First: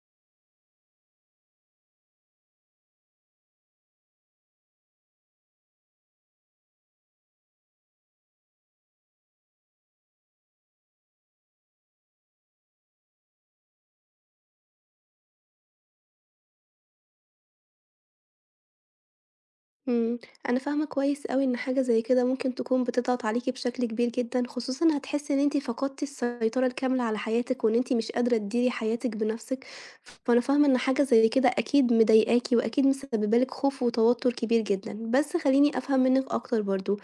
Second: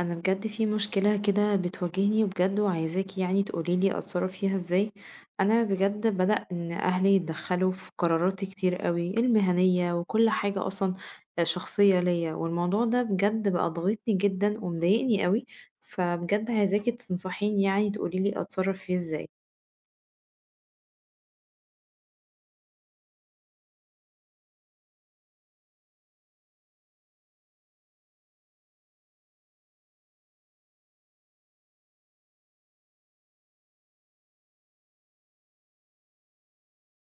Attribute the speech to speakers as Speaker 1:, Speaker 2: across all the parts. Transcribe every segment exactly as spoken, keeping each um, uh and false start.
Speaker 1: انا بجد في مشكلة كده بتواجهني بجد وعايزاكي يعني تقولي لي اتصرف فيها ازاي. انا بجد بدأ ان اهلي يتدخلوا في قراراتي كتير قوي المهنية وكل حاجة اصلا شخصية ليا، والموضوع ده بجد بقى ضاغطني جدا ومضايقني قوي. فبجد عايزاكي تنصحيني يعني تقولي لي اتصرف فيه ازاي.
Speaker 2: إمم، أنا فاهمة كويس أوي إن حاجة زي كده ممكن تكون بتضغط عليكِ بشكل كبير جدًا، خصوصًا هتحسي إن أنتِ فقدتِ السيطرة الكاملة على حياتِك، وإن أنتِ مش قادرة تديري حياتِك بنفسِك، فأنا فاهمة إن حاجة زي كده أكيد مضايقاكِ، وأكيد مسببة لِك خوف وتوتر كبير جدًا، بس خلّيني أفهم منِّك أكتر برضه،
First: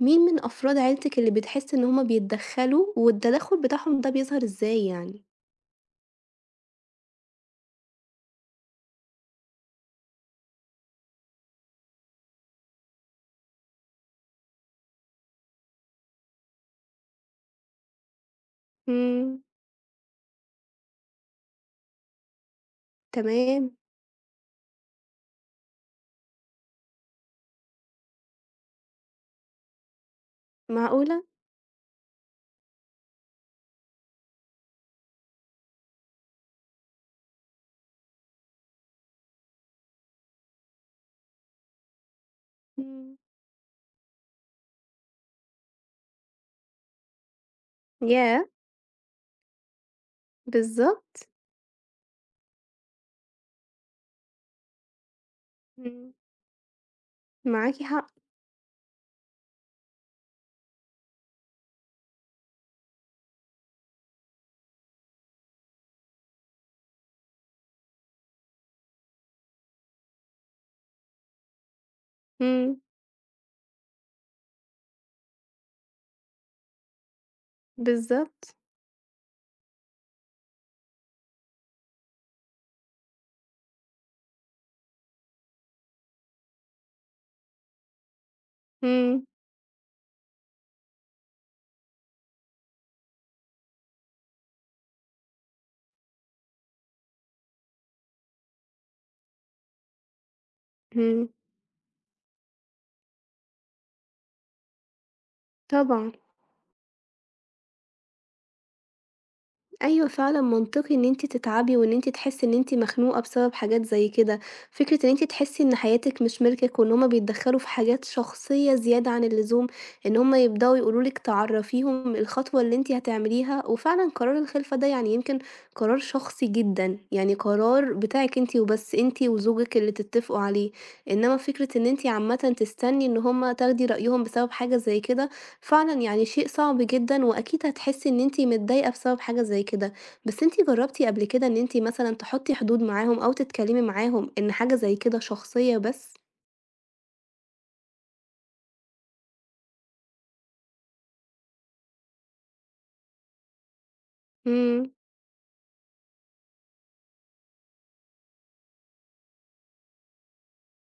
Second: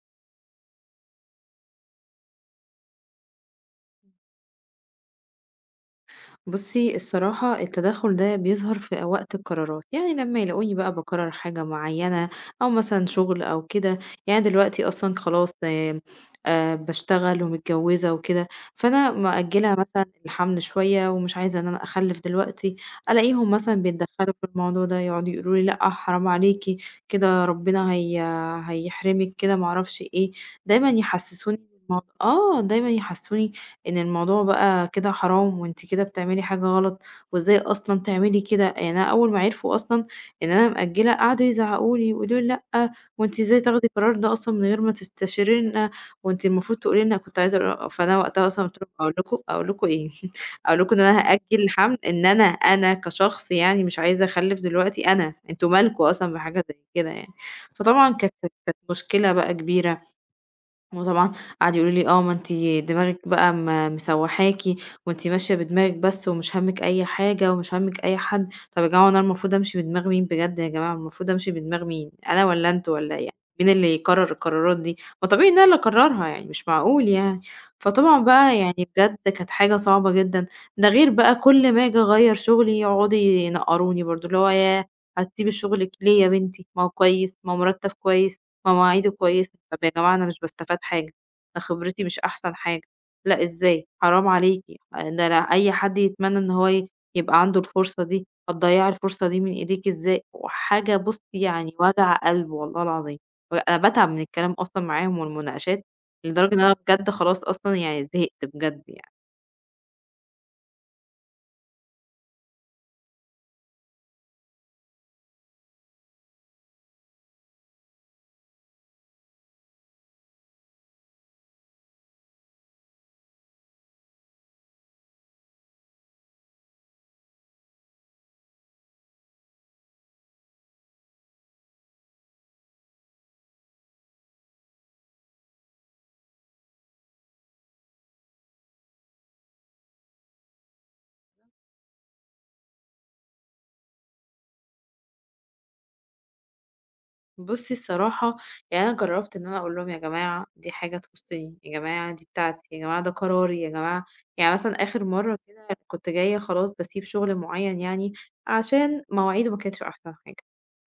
Speaker 2: مين من أفراد عيلتِك اللي بتحسي إن هُم بيتدخلوا، والتدخل بتاعهم ده بيظهر إزاي يعني؟
Speaker 1: بُصّي، الصراحة التدخُّل ده بيظهر في وقت القرارات، يعني لمّا يلاقوني بقى باقرّر حاجة معيّنة أو مثلًا شُغل أو كده، يعني دلوقتي أصلًا خلاص آمم، آآ باشتغل ومتجوّزة وكده، فأنا
Speaker 2: إمم.
Speaker 1: مأجّلة مثلًا الحَمْل شوية ومش عايزة إن أنا أخلِّف دلوقتي، ألاقيهم
Speaker 2: تمام.
Speaker 1: مثلًا بيتدخّلوا في الموضوع ده، يقعدوا يقولوا لي: "لأ، حرام عليكِ، كده ربنا هي هيحرمِك." كده ما أعرفش إيه، دايمًا
Speaker 2: معقولة!
Speaker 1: يحسّسوني بالموض آه، دايمًا يحسّسوني إن الموضوع بقى كده حرام وأنتِ كده بتعملي حاجة غلط، وإزاي أصلًا تعملي كده، يعني أنا أول ما عرفوا أصلًا إن أنا مأجّلة قعدوا يزعقوا لي ويقولوا لي: "لأ،
Speaker 2: إمم.
Speaker 1: وأنتِ إزاي تاخدي القرار ده أصلًا من غير ما تستشيرينا، وأنتِ المفروض تقولي لنا." كنت عايزة أقول فأنا
Speaker 2: ياه!
Speaker 1: وقتها أصلًا قُلت لهم: "أقول لكم أقول لكم إيه، أقول لكم إن أنا
Speaker 2: بالضبط.
Speaker 1: هأجّل الحَمْل، إن أنا أنا كشخص يعني مش عايزة أخلِّف دلوقتي أنا، أنتم مالكم
Speaker 2: إمم.
Speaker 1: أصلًا بحاجة زي كده يعني."
Speaker 2: معاكِ حق.
Speaker 1: فطبعًا كانت كانت مشكلة بقى كبيرة. وطبعًا قعدوا يقولوا لي: "آه، ما أنتِ دماغِك بقى م مسوّحاكِ وأنتِ ماشية بدماغِك بس ومش هَمِّك أي حاجة ومش هَمِّك أي حد." طَب يا جماعة هو أنا المفروض أمشي بدماغ مين بجد يا جماعة، المفروض أمشي بدماغ مين، أنا والّا
Speaker 2: إمم.
Speaker 1: أنتم والّا إيه، مين اللي يقرّر القرارات دي؟ ما طبيعي إن أنا اللي أقرّرها يعني، مش معقول يعني. فطبعًا
Speaker 2: بالضبط.
Speaker 1: بقى يعني بجد كانت حاجة صعبة جدًا، ده غير بقى كل ما آجي أغيّر شغلي يقعدوا ينقّروني برضه، اللي هو "ياه! هتسيبي شغلِك ليه يا بنتي، ما هو كويس، ما هو مرتّب كويس." مواعيده
Speaker 2: إمم.
Speaker 1: كويسة، طب يا جماعة أنا مش باستفاد حاجة، أنا خبرتي مش أحسن حاجة، لأ إزاي، حرام عليكِ، ده أنا أي حد يتمنى إن هو ي يبقى عنده الفرصة دي، هتضيّعي الفرصة دي من إيديكِ إزاي، وحاجة بُصّي
Speaker 2: إمم.
Speaker 1: يعني وجع قلب والله العظيم، أنا باتعب من الكلام أصلًا معاهم والمناقشات،
Speaker 2: طبعًا.
Speaker 1: لدرجة إن أنا بجد خلاص أصلًا يعني زهقت بجد يعني.
Speaker 2: أيوه فعلًا منطقي إن أنتِ تتعبي وإن أنتِ تحسي إن أنتِ مخنوقة بسبب حاجات زي كده، فكرة إن أنتِ تحسي إن حياتِك مش ملكِك وإن هُم بيتدخّلوا في حاجات شخصية زيادة عن اللزوم، إن هُم يبدأوا يقولوا لِك تعرّفيهم الخطوة اللي أنتِ هتعمليها، وفعلًا قرار الخلفة ده يعني يمكن قرار شخصي جدًا، يعني قرار بتاعِك أنتِ وبس، أنتِ وزوجِك اللي تتفقوا عليه، إنما فكرة إن أنتِ عامةً تستني إن هُم تاخدي رأيهم بسبب حاجة زي كده، فعلًا يعني شيء صعب جدًا، وأكيد هتحسي إن أنتِ متضايقة بسبب حاجة زي كده، بس أنتِ جربتِ قبل كده إن أنتِ مثلًا تحطي حدود معاهم أو تتكلمي معاهم إن حاجة زي كده شخصية بس؟
Speaker 1: بُصّي الصراحة يعني أنا جرّبت إن أنا أقول لهم يا جماعة دي حاجة تخُصّني، يا جماعة دي بتاعتي، يا جماعة ده قراري، يا جماعة يعني مثلًا
Speaker 2: إمم.
Speaker 1: آخر مرّة كده كنت جاية خلاص باسيب شُغل معيّن يعني عشان مواعيده ما كانتش أحسن حاجة،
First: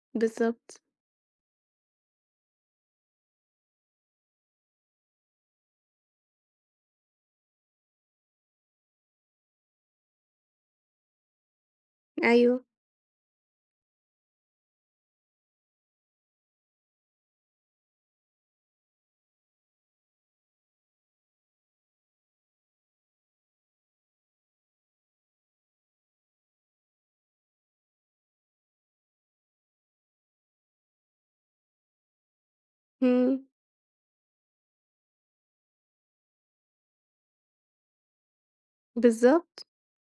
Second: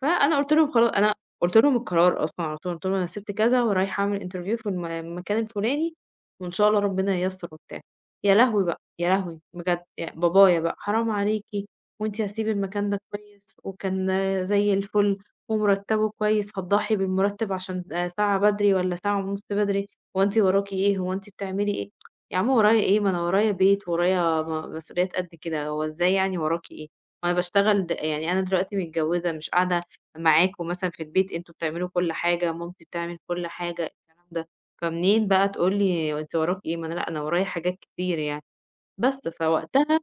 Speaker 1: فأنا قُلت لهم
Speaker 2: بالضبط.
Speaker 1: خلا أنا قُلت لهم القرار أصلًا على طول، قُلت لهم أنا سِبت كذا ورايحة أعمل interview في الم المكان الفُلاني وإن شاء الله ربنا ييسّر وبتاع، يا لهوي بقى، يا لهوي بجد ي بابايا بقى حرام عليكِ وأنتِ هتسيبي
Speaker 2: أيوه.
Speaker 1: المكان ده كويس وكان زي الفُل ومرتبه كويس، هتضحي بالمرتب عشان آآ ساعة بدري والّا ساعة ونص بدري، هو أنتِ وراكِ إيه، هو أنتِ بتعملي إيه؟ يا عم ورايا إيه، ما أنا ورايا بيت، ورايا م مسؤوليات قد كده، هو إزاي يعني وراكِ إيه؟ ما أنا باشتغل د يعني أنا دلوقتي متجوزة مش قاعدة معاكم مثلًا في البيت، أنتم بتعملوا كل حاجة، مامتي بتعمل
Speaker 2: إمم.
Speaker 1: كل حاجة، الكلام ده، فمنين بقى تقول لي أنتِ وراكِ إيه، ما أنا لأ أنا ورايا حاجات كتير يعني، بس
Speaker 2: بالضبط.
Speaker 1: فوقتها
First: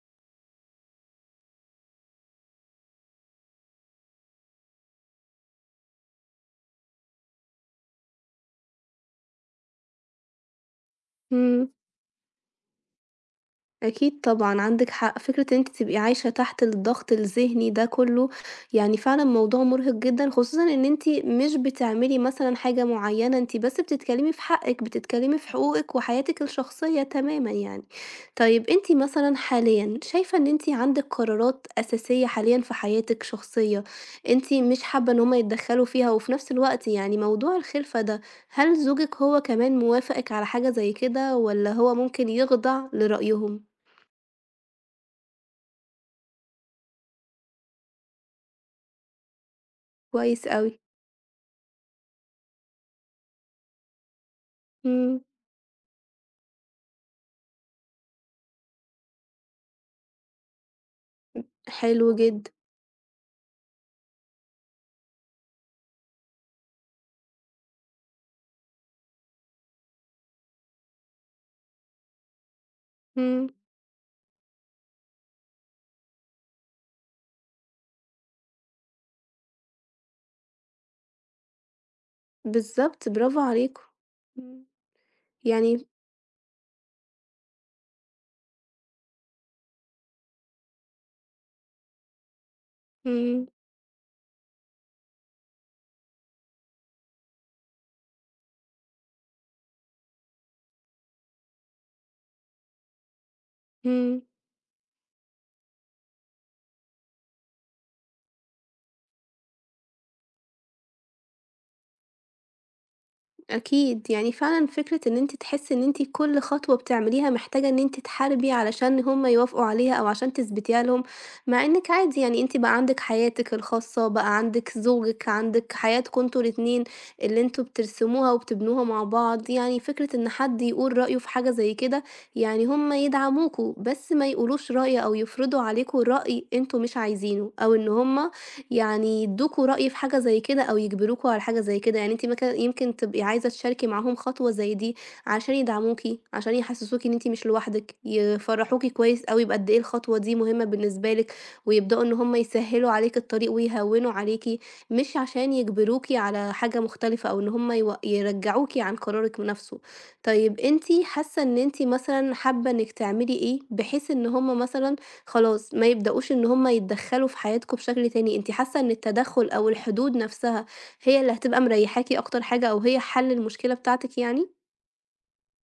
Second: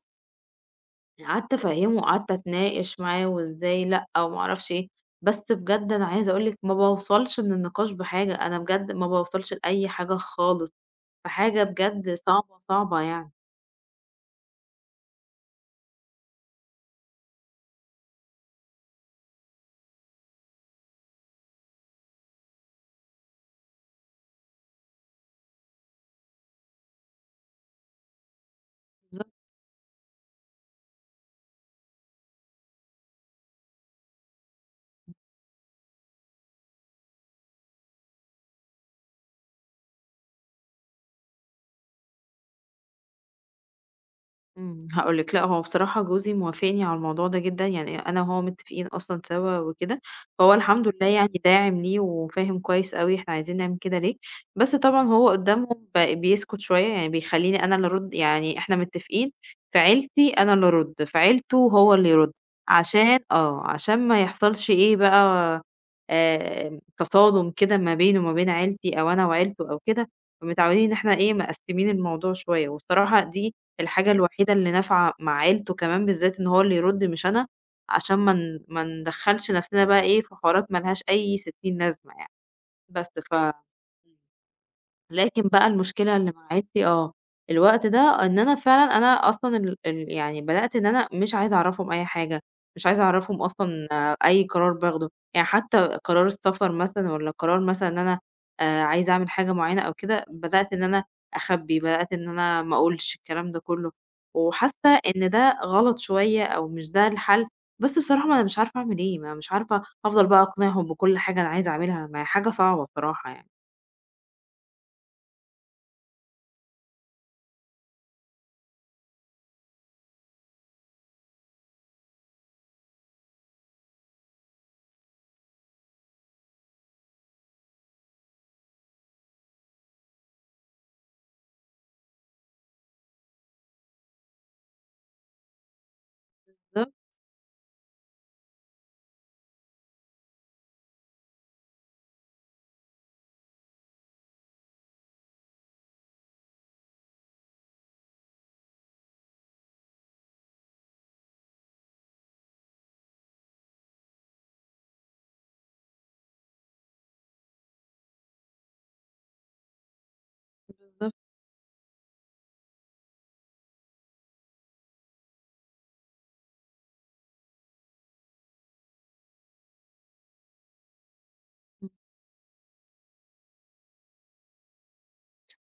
Speaker 1: قعدت أفهّمه وقعدت أتناقش معاه وإزاي لأ وما أعرفش إيه، بس بجد أنا عايزة أقول لِك ما باوصلش من النقاش بحاجة، أنا بجد ما باوصلش لأي حاجة خالص، فحاجة
Speaker 2: إمم.
Speaker 1: بجد صعبة، صعبة يعني.
Speaker 2: أكيد طبعًا عندِك حق، فكرة إن أنتِ تبقي عايشة تحت الضغط الذهني ده كلّه، يعني فعلًا موضوع مرهق جدًا، خصوصًا إن أنتِ مش بتعملي مثلًا حاجة معيّنة، أنتِ بس بتتكلمي في حقِك، بتتكلمي في حقوقِك وحياتِك الشخصية تمامًا يعني. طيب أنتِ مثلًا حاليًا شايفة إن أنتِ عندِك قرارات أساسية حاليًا في حياتِك شخصية، أنتِ مش حابة إن هُم يتدخلوا فيها، وفي نفس الوقت يعني موضوع الخلفة ده، هل زوجِك هو كمان موافقِك على حاجة زي كده، والّا هو ممكن يخضع لرأيهم؟
Speaker 1: إمم، هاقول لِك، لأ هو بصراحة جوزي موافقني على الموضوع ده جدًا، يعني أنا وهو متفقين أصلًا سوا وكده،
Speaker 2: كويس
Speaker 1: فهو
Speaker 2: أوي.
Speaker 1: الحمد لله يعني داعم ليه وفاهم كويس أوي إحنا عايزين نعمل كده ليه، بس طبعًا
Speaker 2: إمم.
Speaker 1: هو قدّامهم ب بيسكت شوية، يعني بيخلّيني أنا اللي أرُد، يعني إحنا متفقين في عيلتي أنا اللي أرُد، في عيلته هو
Speaker 2: حلو
Speaker 1: اللي يرُد،
Speaker 2: جدًا.
Speaker 1: عشان آه، عشان ما يحصلش إيه بقى، آآ تصادم كده ما بينه وما بين عيلتي أو أنا وعيلته أو كده، فمتعودين إن إحنا إيه، مقسّمين الموضوع شوية، والصراحة
Speaker 2: إمم.
Speaker 1: دي الحاجة الوحيدة اللي نافعة مع عيلته كمان بالذات إن هو اللي يرُد مش أنا، عشان ما ن ما ندخّلش نَفْسنا بقى إيه في حوارات ما لهاش أي ستين لازمة يعني، بس
Speaker 2: بالضبط
Speaker 1: ف
Speaker 2: برافو
Speaker 1: إمم.
Speaker 2: عليكم. إمم.
Speaker 1: لكن بقى
Speaker 2: يعني.
Speaker 1: المشكلة اللي مع عيلتي آه، الوقت ده إن أنا فعلًا أنا أصلًا ال ال يعني بدأت إن أنا مش عايزة أعرّفهم أي حاجة، مش عايزة أعرّفهم
Speaker 2: إمم.
Speaker 1: أصلًا آه، أي قرار باخده، يعني حتى قرار السفر مثلًا والّا قرار مثلًا إن أنا آآ عايزة أعمل حاجة معيّنة أو كده، بدأت إن أنا أخبّي، بدأت إن أنا ما أقولش الكلام ده كُلّه،
Speaker 2: إمم.
Speaker 1: وحاسة إن ده غلط شوية أو مش ده الحل، بس بصراحة ما أنا مش عارفة أعمل إيه، ما أنا مش عارفة أفضل بقى أقنعهم بكل حاجة أنا عايزة أعملها، ما هي حاجة صعبة بصراحة يعني.
Speaker 2: أكيد، يعني فعلًا فكرة إن أنتِ تحسّي إن أنتِ كل خطوة بتعمليها محتاجة إن أنتِ تحاربي علشان هُم يوافقوا عليها أو عشان تثبتيها لهم، مع إنِّك عادي يعني أنتِ بقى عندِك حياتِك الخاصة، بقى عندِك زوجِك، عندِك حياتكم أنتم الاتنين اللي أنتم بترسموها وبتبنوها مع بعض، يعني فكرة إن حد يقول رأيه في حاجة زي كده، يعني هُم يدعموكم، بس ما يقولوش رأي أو يفرضوا عليكم رأي أنتم
Speaker 1: بالضبط،
Speaker 2: مش عايزينه، أو إن هُم يعني يدّوكوا رأي في حاجة زي كده أو يجبروكوا على حاجة زي كده، يعني أنتِ مك يمكن تبقي عايزة تشاركي معاهم خطوة زي دي عشان يدعموكِ، عشان يحسسوكِ إن أنتِ مش لوحدِك، يفرّحوكِ كويس أوي بقد إيه الخطوة دي مهمة بالنسبة لِك، ويبدؤوا إن هُم يسهّلوا عليكِ الطريق ويهوّنوا عليكِ، مش عشان يجبروكِ على حاجة مختلفة أو إن هُم يو يرجّعوكِ عن قرارِك نَفْسه. طيب أنتِ
Speaker 1: بالضبط.
Speaker 2: حاسة إن أنتِ مثلًا حابة إنِّك تعملي إيه بحيث إن هُم مثلًا خلاص ما يبدأوش إن هُم يتدخّلوا في حياتكم بشكل تاني، أنتِ حاسة إن التدخُّل أو الحدود نَفْسها هي اللي هتبقى مريّحاكِ أكتر حاجة أو هي حَل المشكلة بتاعتِك يعني؟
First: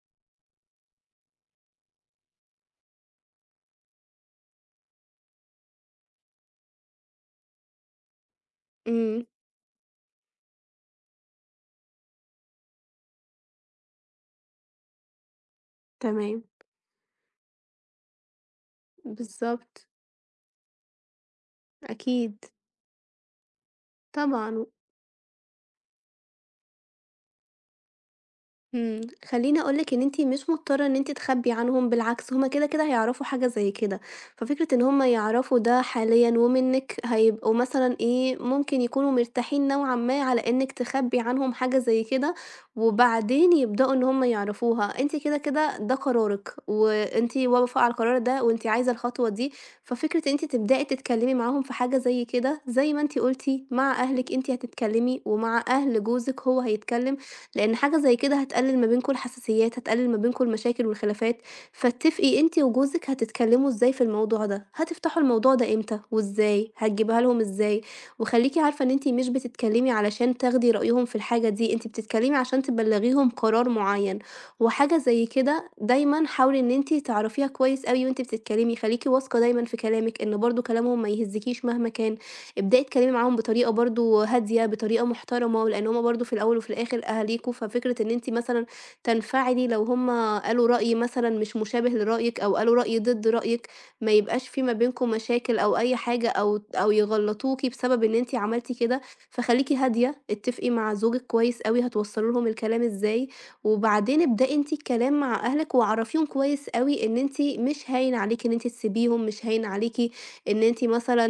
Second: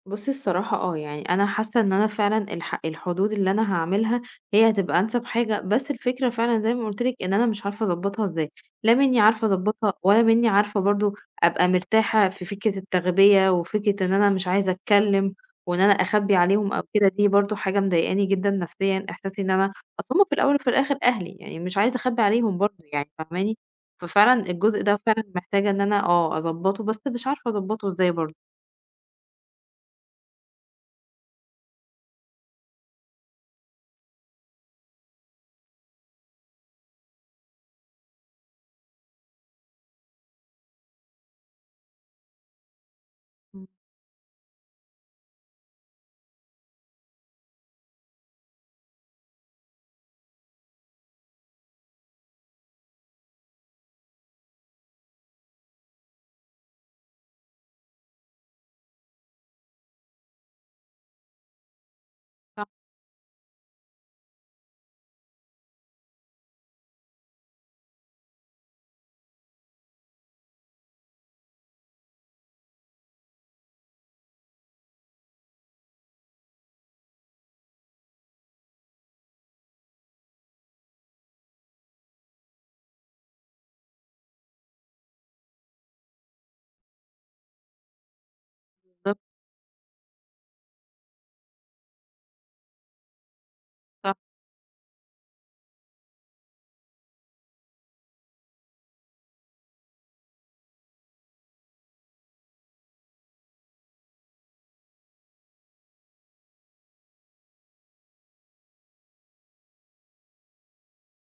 Speaker 1: بُصّي الصراحة آه، يعني أنا حاسة إن أنا فعلًا الح الحدود اللي أنا هاعملها هي هتبقى أنسب حاجة، بس الفكرة فعلًا زي ما قُلت لِك إن أنا مش عارفة أضبّطها إزاي، لا منّي
Speaker 2: إمم.
Speaker 1: عارفة أضبّطها ولا منّي عارفة برضه أبقى مرتاحة في فكرة التغبية وفكرة إن أنا مش عايزة أتكلّم وإن أنا أخبّي
Speaker 2: تمام.
Speaker 1: عليهم أو كده، دي برضه حاجة مضايقاني جدًا نفسيًا، إحساسي إن أنا
Speaker 2: بالضبط.
Speaker 1: أصل هُم في الأول وفي الآخر أهلي، يعني مش عايزة أخبّي
Speaker 2: أكيد.
Speaker 1: عليهم برضه يعني فاهماني؟ ففعلًا
Speaker 2: طبعًا.
Speaker 1: الجزء ده فعلًا محتاجة إن أنا آه أضبّطه، بس مش عارفة أضبّطه إزاي برضه.
Speaker 2: إمم، خلّيني أقول لِك إن أنتِ مش مضطرة إن أنتِ تخبّي عنهم، بالعكس هُم كده، كده هيعرفوا حاجة زي كده، ففكرة إن هُم يعرفوا ده حاليًا ومنِّك هيبقوا مثلًا إيه، ممكن يكونوا مرتاحين نوعًا ما على إنِّك تخبّي عنهم حاجة زي كده، وبعدين
Speaker 1: إمم،
Speaker 2: يبدؤوا إن هُم يعرفوها، أنتِ كده، كده ده قرارِك، وأنتِ واقفة على القرار ده وأنتِ عايزة الخطوة دي، ففكرة إن أنتِ تبدئي تتكلّمي معاهم في حاجة زي كده، زي ما أنتِ قُلتِ مع أهلِك أنتِ هتتكلّمي، ومع أهل جوزِك هو هيتكلّم. لأن حاجة زي كده هتقلل ما بينكم الحساسيات، هتقلل ما بينكم المشاكل والخلافات، فاتفقي أنتِ
Speaker 1: صح
Speaker 2: وجوزِك هتتكلموا إزاي في الموضوع ده، هتفتحوا الموضوع ده إمتى وإزاي، هتجيبيها لهم إزاي، وخليكِ عارفة إن أنتِ مش بتتكلمي علشان تاخدي رأيهم في الحاجة دي، أنتِ بتتكلمي عشان تبلغيهم قرار معين، وحاجة زي كده دايمًا حاولي إن أنتِ تعرفيها كويس أوي وأنتِ بتتكلمي، خليكِ واثقة دايمًا في كلامِك إن برضه كلامهم ما يهزكيش مهما كان. ابدأي اتكلمي معاهم بطريقة برضه هادية، بطريقة محترمة، لإن هُم برضه في الأول وفي الآخر أهاليكم، ففكرة إن أنتِ مثلًا
Speaker 1: بالضبط.
Speaker 2: تنفعلي لو هُم قالوا رأي مثلًا مش مشابه لرأيِك أو قالوا رأي ضد رأيِك، ما يبقاش في ما بينكم مشاكل أو أي حاجة أو أو يغلطوكِ بسبب إن أنتِ عملتِ كده، فخليكِ هادية، اتفقي مع زوجِك كويس أوي هتوصّلي لهم الكلام إزاي، وبعدين ابدئي أنتِ الكلام مع أهلِك وعرّفيهم كويس أوي إن أنتِ مش هاين عليكِ إن أنتِ تسيبيهم، مش هاين عليكِ إن أنتِ مثلًا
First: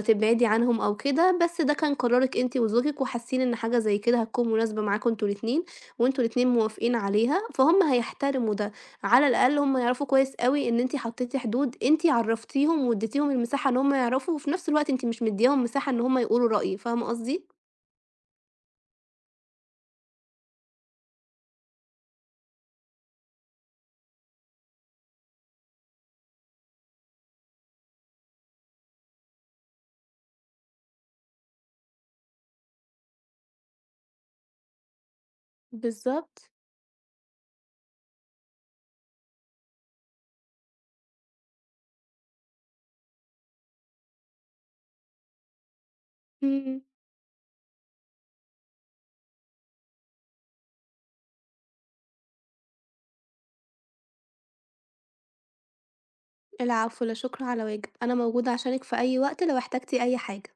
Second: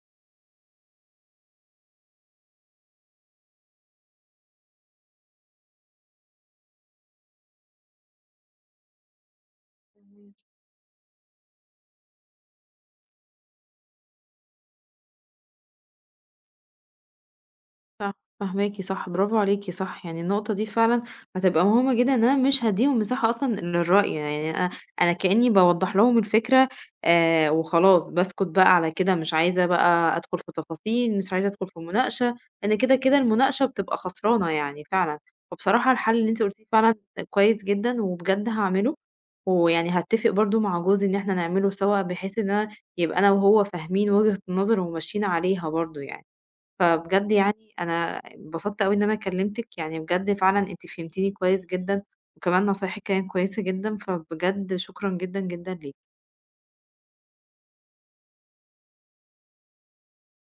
Speaker 2: تبعدي عنهم أو كده، بس ده كان قرارِك أنتِ وزوجِك، وحاسين إن حاجة زي كده هتكون مناسبة معاكم أنتم الاتنين، وأنتم الاتنين موافقين عليها، فهُم هيحترموا ده، على الأقل هُم يعرفوا
Speaker 1: إمم،
Speaker 2: كويس أوي إن أنتِ حطيتِ حدود، أنتِ عرّفتيهم واديتيهم المساحة إن هُم يعرفوا، وفي نفس الوقت أنتِ مش مدياهم مساحة إن هُم يقولوا رأي، فاهمة قصدي؟
Speaker 1: صح، فاهماكِ صح، برافو عليكِ صح، يعني النقطة دي فعلًا هتبقى مهمة جدًا إن أنا مش هادّيهم مساحة أصلًا للرأي، يعني أنا أنا كإني باوضّح لهم الفكرة آآ وخلاص، باسكت بقى على كده، مش عايزة بقى أدخل في تفاصيل، مش عايزة أدخل في مناقشة، لإن كده، كده المناقشة بتبقى خسرانة يعني فعلًا، فبصراحة الحل اللي أنتِ
Speaker 2: بالضبط.
Speaker 1: قُلتيه فعلًا كويس جدًا وبجد هاعمله، ويعني هاتّفق برضه مع جوزي إن إحنا نعمله سوا، بحيث إن أنا يبقى أنا وهو فاهمين وجهة النظر وماشيين عليها برضه يعني.
Speaker 2: إمم،
Speaker 1: فبجد يعني أنا اتبسطت أوي إن أنا كلمتِك، يعني بجد فعلًا أنتِ فهمتيني كويس جدًا، وكمان نصايحِك كانت كويسة جدًا، فبجد شكرًا جدًا، جدًا ليكِ.
Speaker 2: العفو، لا شكر على واجب، أنا موجودة عشانِك في أي وقت لو احتجتِ أي حاجة.